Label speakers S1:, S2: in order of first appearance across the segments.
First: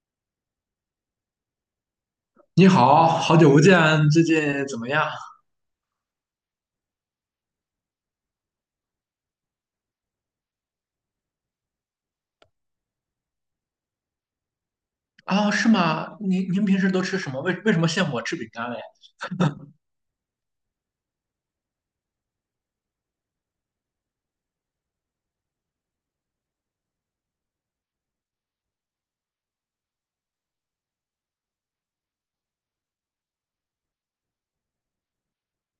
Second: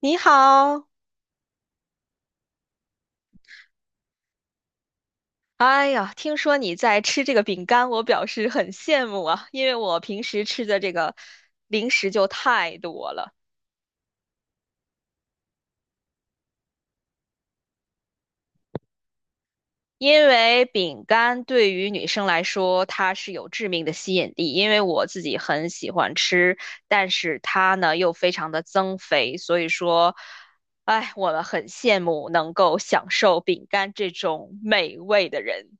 S1: 你好，
S2: 你好，好久不见，最近怎么样？
S1: 哎呀，听说你在吃这个饼干，我表示很羡慕啊，因为我平时吃的这个零食就太多了。
S2: 啊？是吗？您平时都吃什么？为什么羡慕我吃饼干嘞？
S1: 因为饼干对于女生来说，它是有致命的吸引力，因为我自己很喜欢吃，但是它呢又非常的增肥，所以说，哎，我们很羡慕能够享受饼干这种美味的人。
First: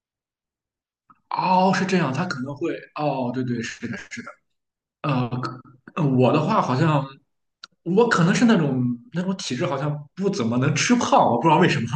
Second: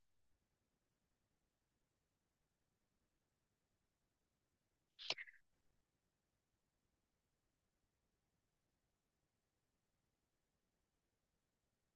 S2: 哦，是这样，他可能会，哦，对对，是的，是的，呃，可我的话好像，我可能是那种体质，好像不怎么能吃胖，我不知道为什么。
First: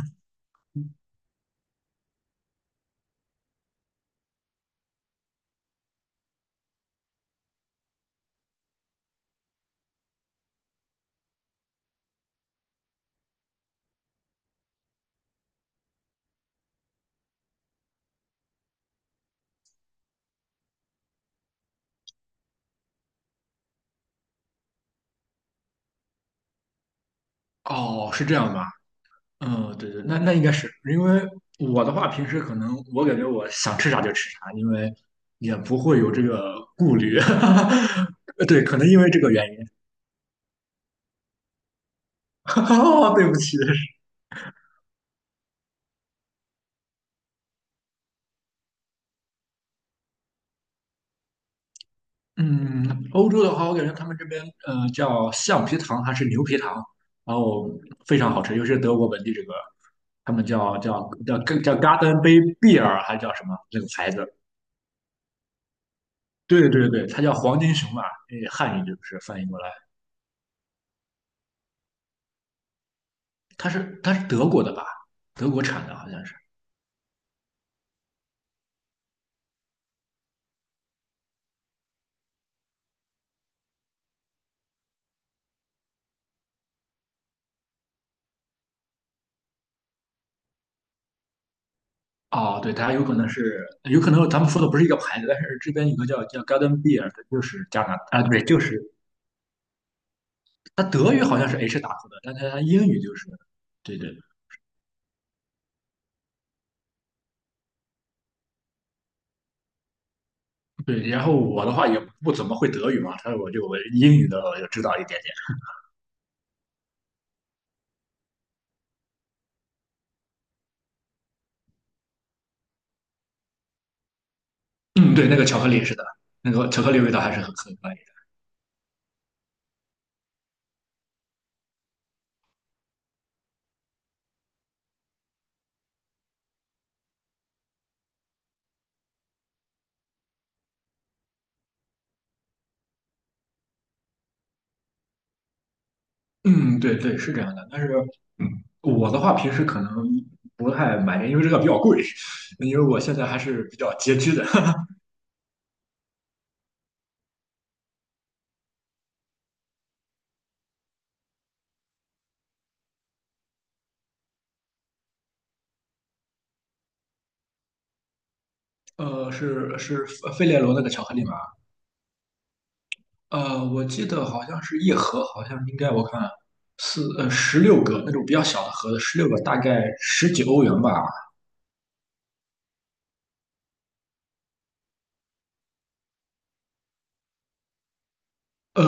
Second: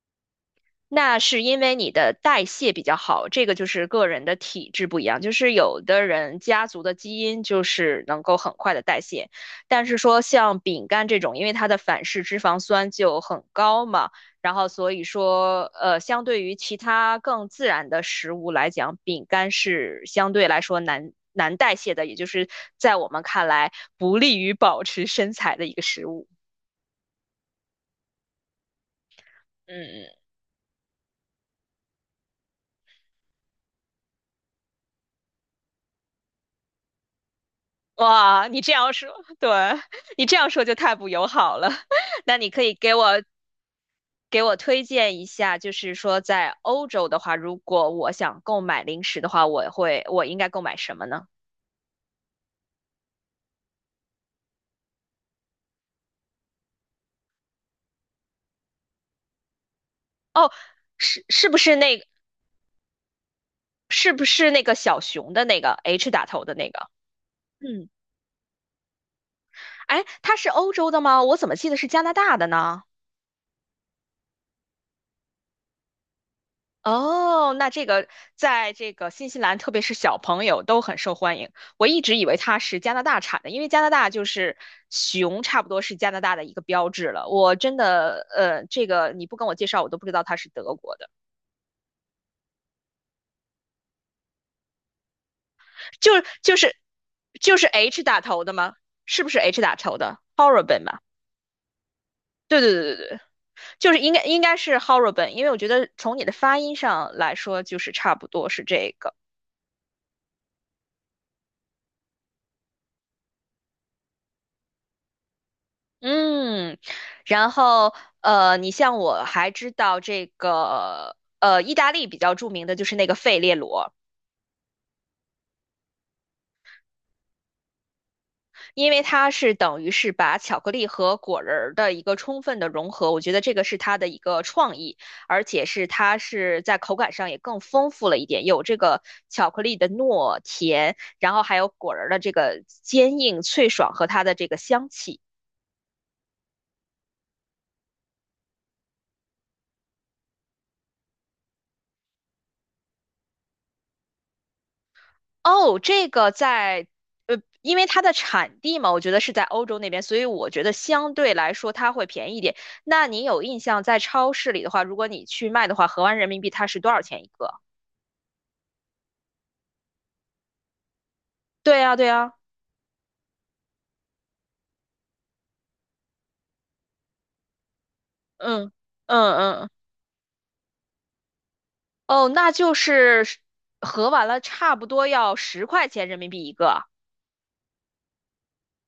S1: 那是因为你的代谢比较好，这个就是个人的体质不一样。就是有的人家族的基因就是能够很快的代谢，但是说像饼干这种，因为它的反式脂肪酸就很高嘛，然后所以说，相对于其他更自然的食物来讲，饼干是相对来说难代谢的，也就是在我们看来不利于保持身材的一个食物。
S2: 哦，是这样吧？嗯，对对，
S1: 嗯
S2: 那
S1: 嗯。
S2: 那应该是因为我的话，平时可能我感觉我想吃啥就吃啥，因为也不会有这个顾虑。哈。
S1: 哇，你
S2: 对，
S1: 这
S2: 可能
S1: 样
S2: 因
S1: 说，
S2: 为这个原
S1: 对，
S2: 因。
S1: 你这样说就太不友好了。那你 可以给
S2: 哦，
S1: 我
S2: 对不起，
S1: 给我推荐一下，就是说在欧洲的话，如果我想购买零食的话，我应该购买什么呢？
S2: 嗯，欧洲的话，我感觉他们这边叫橡皮糖还是牛皮糖，然后非常好吃，尤其是德国本地这个，他们
S1: 哦，
S2: 叫叫
S1: 是
S2: 叫
S1: 是不
S2: 叫
S1: 是那个
S2: Garden Bay Beer 还是叫什么那个牌
S1: 是不
S2: 子？
S1: 是那个小熊的那个 H 打头的
S2: 对
S1: 那个？
S2: 对对，它叫黄金
S1: 嗯，
S2: 熊嘛，呃汉语就是翻译过来，
S1: 哎，它是欧洲的吗？我怎么记得是加拿大的呢？
S2: 它是德国的吧？德国产的好像是。
S1: 哦，那这个在这个新西兰，特别是小朋友都很受欢迎。我一直以为它是加拿大产的，因为加拿大就是熊，差不多是加拿大的一个标志了。我真的，这个你不跟我介绍，我都不知道它是德国的。
S2: 哦，对，它有可能是，有可能咱们说的不是一个牌子，但是这边有个
S1: 就
S2: 叫
S1: 是
S2: 叫
S1: 就是
S2: Garden Beer 的，就
S1: 就是
S2: 是加拿
S1: H 打
S2: 啊，对，
S1: 头的
S2: 就
S1: 吗？
S2: 是
S1: 是不是 H 打头的 h o r r i b l
S2: 他
S1: e 吧？
S2: 德语好像是 H 打头的，但他
S1: 对
S2: 他
S1: 对
S2: 英
S1: 对对
S2: 语就
S1: 对，
S2: 是，
S1: 就
S2: 对
S1: 是
S2: 对
S1: 应该是 h o r r i b l e 因为我觉得从你的发音上来说，就是差不多是这个。
S2: 对。然后我的话也不怎么会德语嘛，所以我英语的我就知道一点
S1: 嗯，然后你像我还知道这个意大利比较著名的就是那个费列罗，
S2: 点。嗯，对，那个巧克力是的，那个巧克力味道还是很可以
S1: 因为它是等于是把巧克力和果仁儿的一个充分的融合，我觉得这个是它的一个创意，而且是它是在口感上也更丰富了一点，有这个巧克力的糯甜，然后还有果仁儿的这个坚硬脆爽和它的这个香气。
S2: 的嗯，对对，是这样的。但是，嗯，我的话平时可能不太买，因为这个比较贵，因为我现在还是比较拮据的。
S1: 哦，这个在，因为它的产地嘛，我觉得是在欧洲那边，所以我觉得相对来说它会便宜一点。那你有印象，在超市里的话，如果你去卖的话，合完人民币它是多少钱一个？
S2: 呃，是费列罗那个巧克力吗？
S1: 对呀，对呀，
S2: 呃，我记得好像是一盒，好像应该我看十六个那种比较小的
S1: 嗯
S2: 盒子，十六
S1: 嗯
S2: 个大
S1: 嗯，
S2: 概十几欧元吧。
S1: 哦，那就是合完了差不多要10块钱人民币一个。
S2: 呃，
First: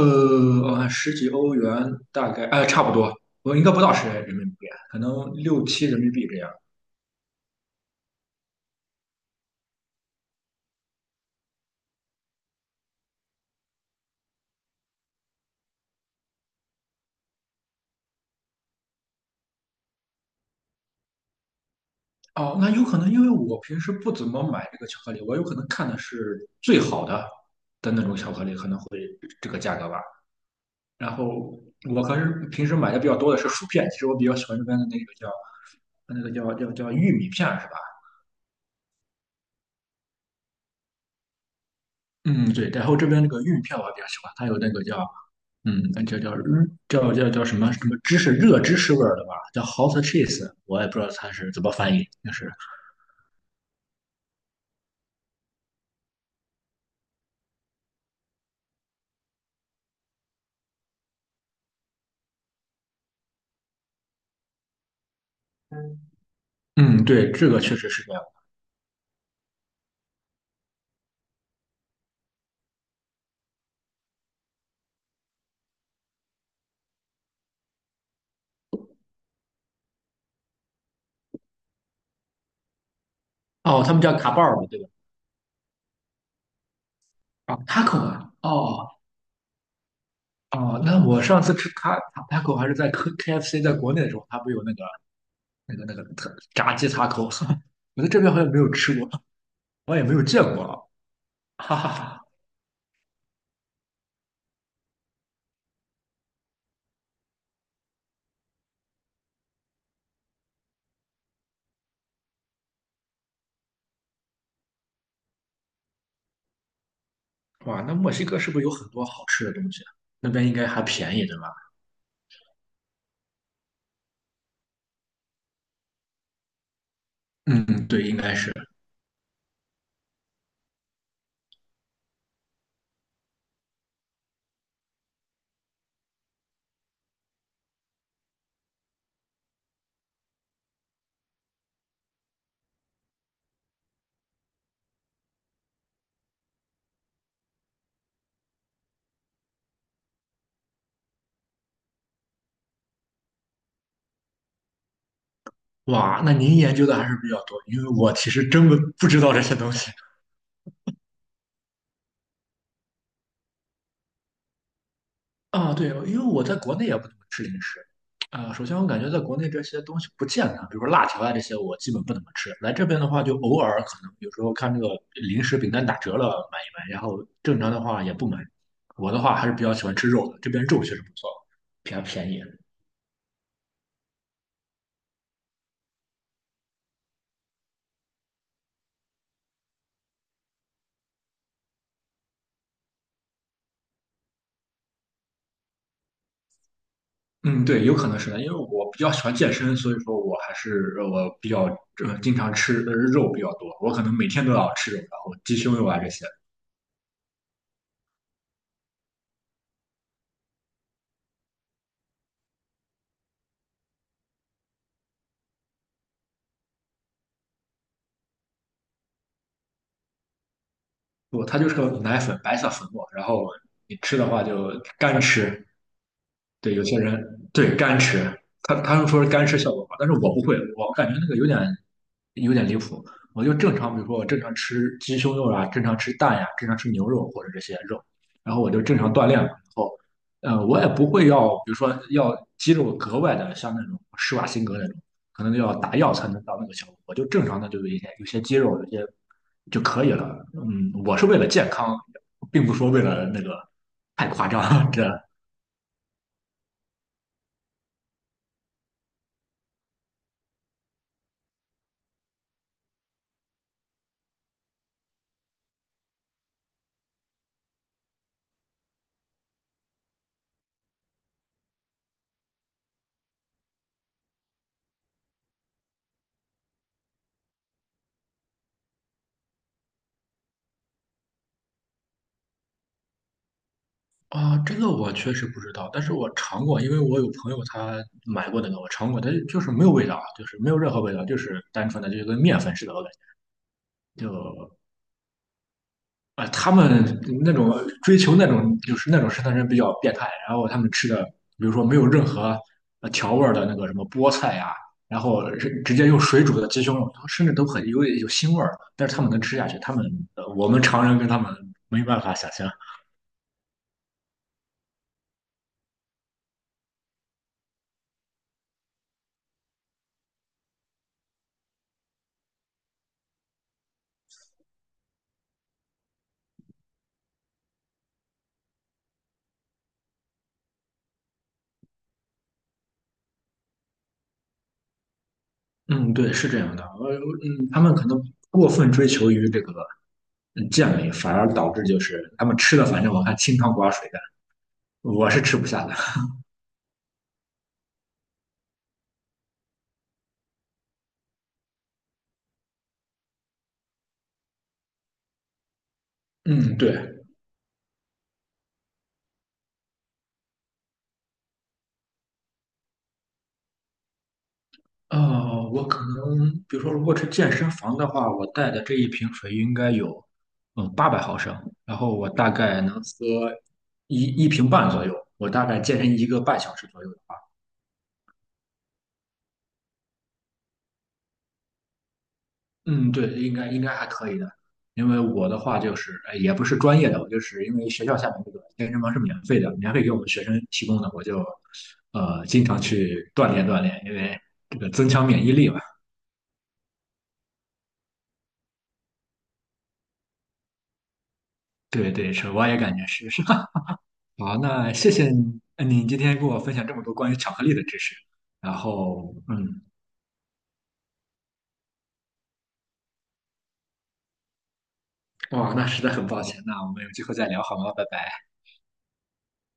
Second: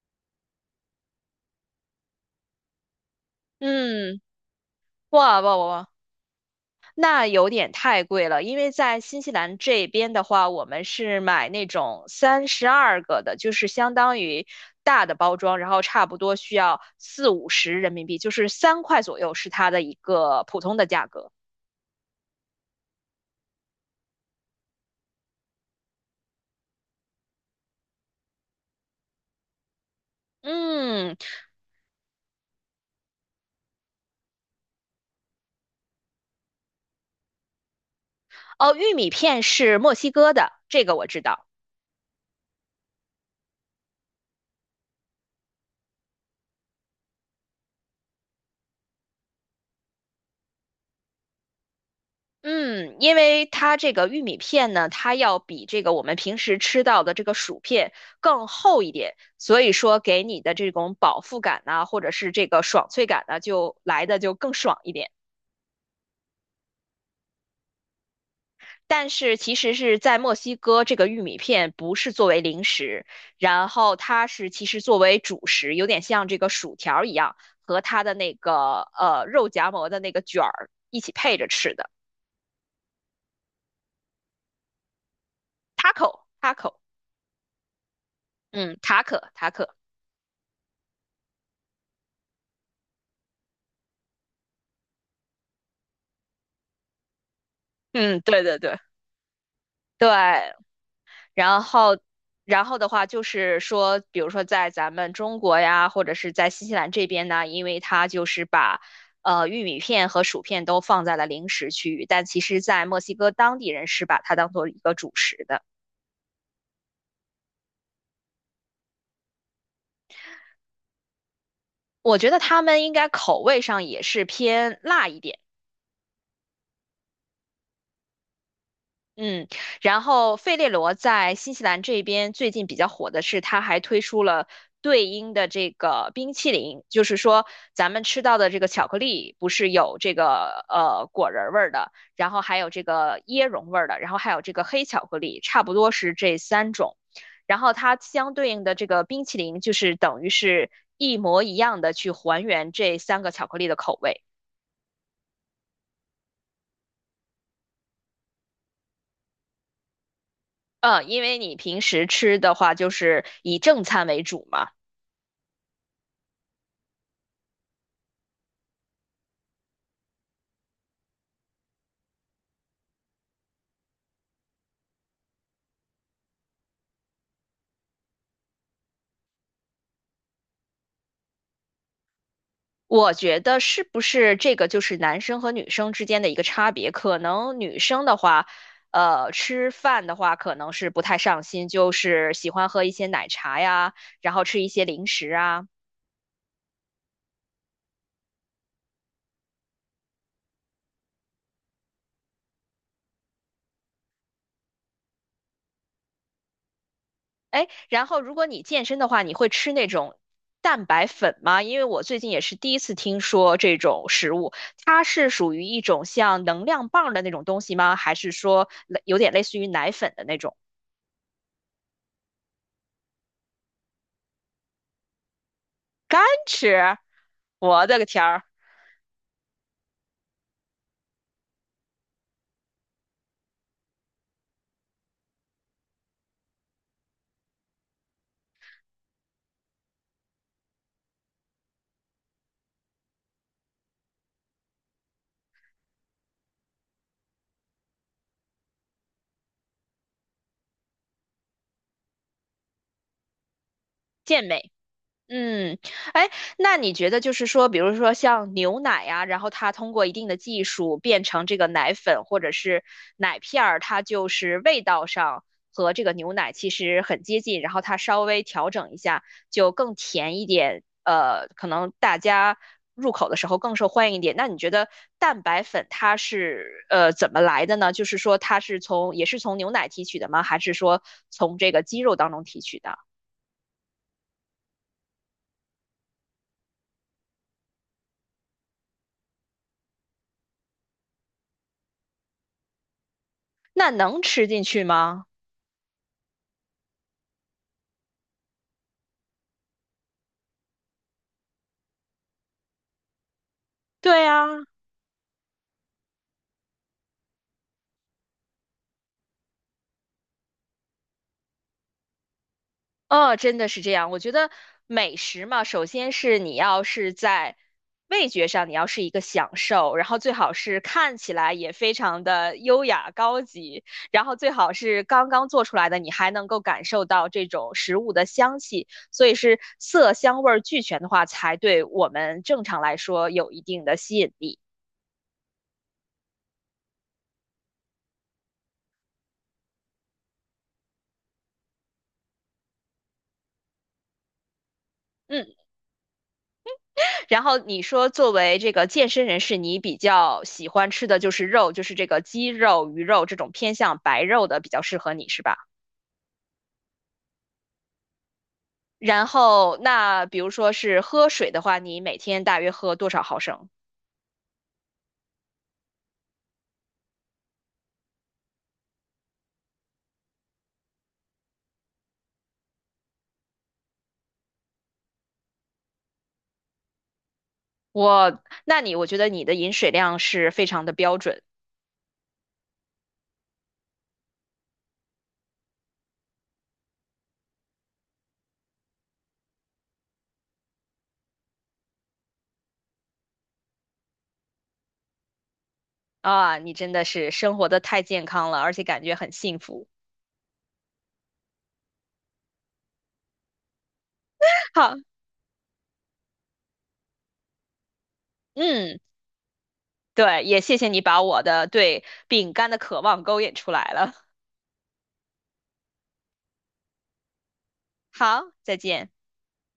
S2: 我看十几欧元大概，呃，差不多，我应该不到十
S1: 嗯，
S2: 人民币，可能
S1: 哇哇
S2: 六
S1: 哇
S2: 七
S1: 哇！
S2: 人民币这样。
S1: 那有点太贵了，因为在新西兰这边的话，我们是买那种32个的，就是相当于大的包装，然后差不多需要四五十人民币，就是3块左右是它的一个普通的价格。
S2: 哦，那有可能因为我平时不怎么买这个巧克力，我有可能看的是最好的那种巧克力，可能会这个价格吧。然
S1: 嗯，
S2: 后我可是平时买的比较多的是薯片，其实我比较喜欢那边的那个叫那个叫玉米片是吧？
S1: 哦，玉米片是墨西哥的，这个我知道。
S2: 嗯，对，然后这边那个玉片我比较喜欢，它有那个叫嗯，那叫叫嗯叫叫叫什么什么芝士热芝士味儿的吧，叫 hot cheese，我也不知道它是怎么翻译，就是
S1: 嗯，因为它这个玉米片呢，它要比这个我们平时吃到的这个薯片更厚一点，所以说给你的这种饱腹感呐、或者是这个爽脆感呢，就来的就更爽一点。
S2: 嗯，对，这个确实是这样。
S1: 但是其实是在墨西哥，这个玉米片不是作为零食，然后它是其实作为主食，有点像这个薯条儿一样，和它的那个肉夹馍的那个卷儿一起配着吃的。
S2: 哦，他们叫卡巴尔对吧？
S1: taco taco，
S2: 啊，taco 啊，
S1: 嗯，
S2: 哦
S1: 塔可塔可，
S2: 哦，那我上次吃taco 还是在 KFC 在国内的时候，它不有那个那个特炸鸡 taco，我在这
S1: 嗯，
S2: 边好
S1: 对
S2: 像没
S1: 对
S2: 有
S1: 对。
S2: 吃过，我也
S1: 对，
S2: 没有见过啊，
S1: 然
S2: 哈哈
S1: 后，
S2: 哈。
S1: 然后的话就是说，比如说在咱们中国呀，或者是在新西兰这边呢，因为它就是把玉米片和薯片都放在了零食区域，但其实，在墨西哥当地人是把它当做一个主食的。
S2: 哇，那墨西哥是不是有很多好吃的东西啊？那边应该还便宜，对吧？
S1: 我觉得他们应该口味上也是偏辣一点。
S2: 嗯，对，应该是。
S1: 嗯，然后费列罗在新西兰这边最近比较火的是，他还推出了对应的这个冰淇淋，就是说咱们吃到的这个巧克力不是有这个果仁儿味儿的，然后还有这个椰蓉味儿的，然后还有这个黑巧克力，差不多是这三种。然后它相对应的这个冰淇淋就是等于是一模一样的去还原这三个巧克力的口味。
S2: 哇，那您研究的还是比较多，因为我其实真不知道这些东西。
S1: 嗯，因为你平时吃的话就是以正餐为主嘛。
S2: 啊，对，因为我在国内也不怎么吃零食。啊，首先我感觉在国内这些东西不健康，比如说辣条啊这些，我基本不怎么吃。来这边的话，就偶尔可能有时候看这个零食饼干打折了买一买，然后正常的话也不买。我的话还是比较喜欢吃肉的，这边肉确实不错，比较便宜。
S1: 我觉得是不是这个就是男生和女生之间的一个差别？可能女生的话，吃饭的话可能是不太上心，就是喜欢喝一些奶茶呀，然后吃一些零食啊。
S2: 嗯，对，有可能是的，因为我比较喜欢健身，所以说我还是我比较经常吃肉比较多，我可能每天都要吃肉，然后鸡胸肉啊这些。
S1: 哎，然后如果你健身的话，你会吃那种蛋白粉吗？因为我最近也是第一次听说这种食物，它是属于一种像能量棒的那种东西吗？还是说有点类似于奶粉的那种？
S2: 不，它就是个奶粉，白色粉末，然后你吃的话就干吃，
S1: 干
S2: 对，有
S1: 吃，
S2: 些人对
S1: 我
S2: 干
S1: 的个天
S2: 吃，
S1: 儿，
S2: 他们说是干吃效果好，但是我不会，我感觉那个有点离谱。我就正常，比如说我正常吃鸡胸肉啊，正常吃蛋呀、正常吃牛肉或者这些肉，然后我就正常锻炼嘛。然后，我也不会要，比如说要肌肉格外的像那种施瓦辛格那种，可能要打药才能到那个效果。我就正常的就有一些肌肉，有些就可以了。嗯，我是为了健康，并不说为了那个太
S1: 健
S2: 夸
S1: 美！
S2: 张，这。
S1: 嗯，哎，那你觉得就是说，比如说像牛奶呀、然后它通过一定的技术变成这个奶粉或者是奶片儿，它就是味道上和这个牛奶其实很接近，然后它稍微调整一下就更甜一点，可能大家入口的时候更受欢迎一点。那你觉得蛋白粉它是怎么来的呢？就是说它是从也是从牛奶提取的吗？还是说从这个鸡肉当中提取的？
S2: 啊，这个我确实不知道，但是我尝过，因为我有朋友他买过那个，我尝过，它就是没有味道啊，就是没有任何味道，就是单纯的就跟面粉似的，我感
S1: 那能
S2: 觉就
S1: 吃进去吗？
S2: 啊、他们那种追求那种就是那种生态人比较变态，然后他们吃的，比如说没有任何调味儿的那个什么
S1: 对
S2: 菠
S1: 啊，
S2: 菜呀、然后是直接用水煮的鸡胸肉，甚至都很有腥味儿，但是他们能吃下去，他们我们常人跟他们没办法想象。
S1: 真的是这样。我觉得美食嘛，首先是你要是在味觉上，你要是一个享受，然后最好是看起来也非常的优雅高级，然后最好是刚刚做出来的，你还能够感受到这种食物的香气。所以是色香味儿俱全的话，才对我们正常来说有一定的吸引力。
S2: 嗯，对，是这样的，他们可能过分追求于这个健美，反而导致就是他们吃的，反正我看清汤寡水的，我是吃
S1: 嗯。
S2: 不下的。
S1: 然后你说作为这个健身人士，你比较喜欢吃的就是肉，就是这个鸡肉、鱼肉这种偏向白肉的比较适合你，是吧？
S2: 嗯，对，
S1: 然后那比如说是喝水的话，你每天大约喝多少毫升？
S2: 呃，我可能比如说，如果是健身房的话，我带的这一瓶水应该有800毫升，然后我大概能喝一瓶半左右，我大概健身一个半小时左右的话，
S1: 我觉得你的饮水量是非常的标准
S2: 嗯，对，应该还可以的，因为我的话就是，也不是专业的，我就是因为学校下面这个健身房是免费的，免费给我们学生提供的，我就经常去锻炼锻炼，因为这个增强免疫力嘛。
S1: 啊，你真的是生活的太健康了，而且感觉很幸福。
S2: 对对，是，我也感觉是是。好，那
S1: 好，
S2: 谢谢你，今天跟我分享这么多关于巧克力的知识，然
S1: 嗯，
S2: 后嗯，
S1: 对，也谢谢你把我的对饼干的渴望勾引出来了。
S2: 哇，那实在很抱歉，那我们有机会再聊好吗？拜拜。
S1: 好，再见。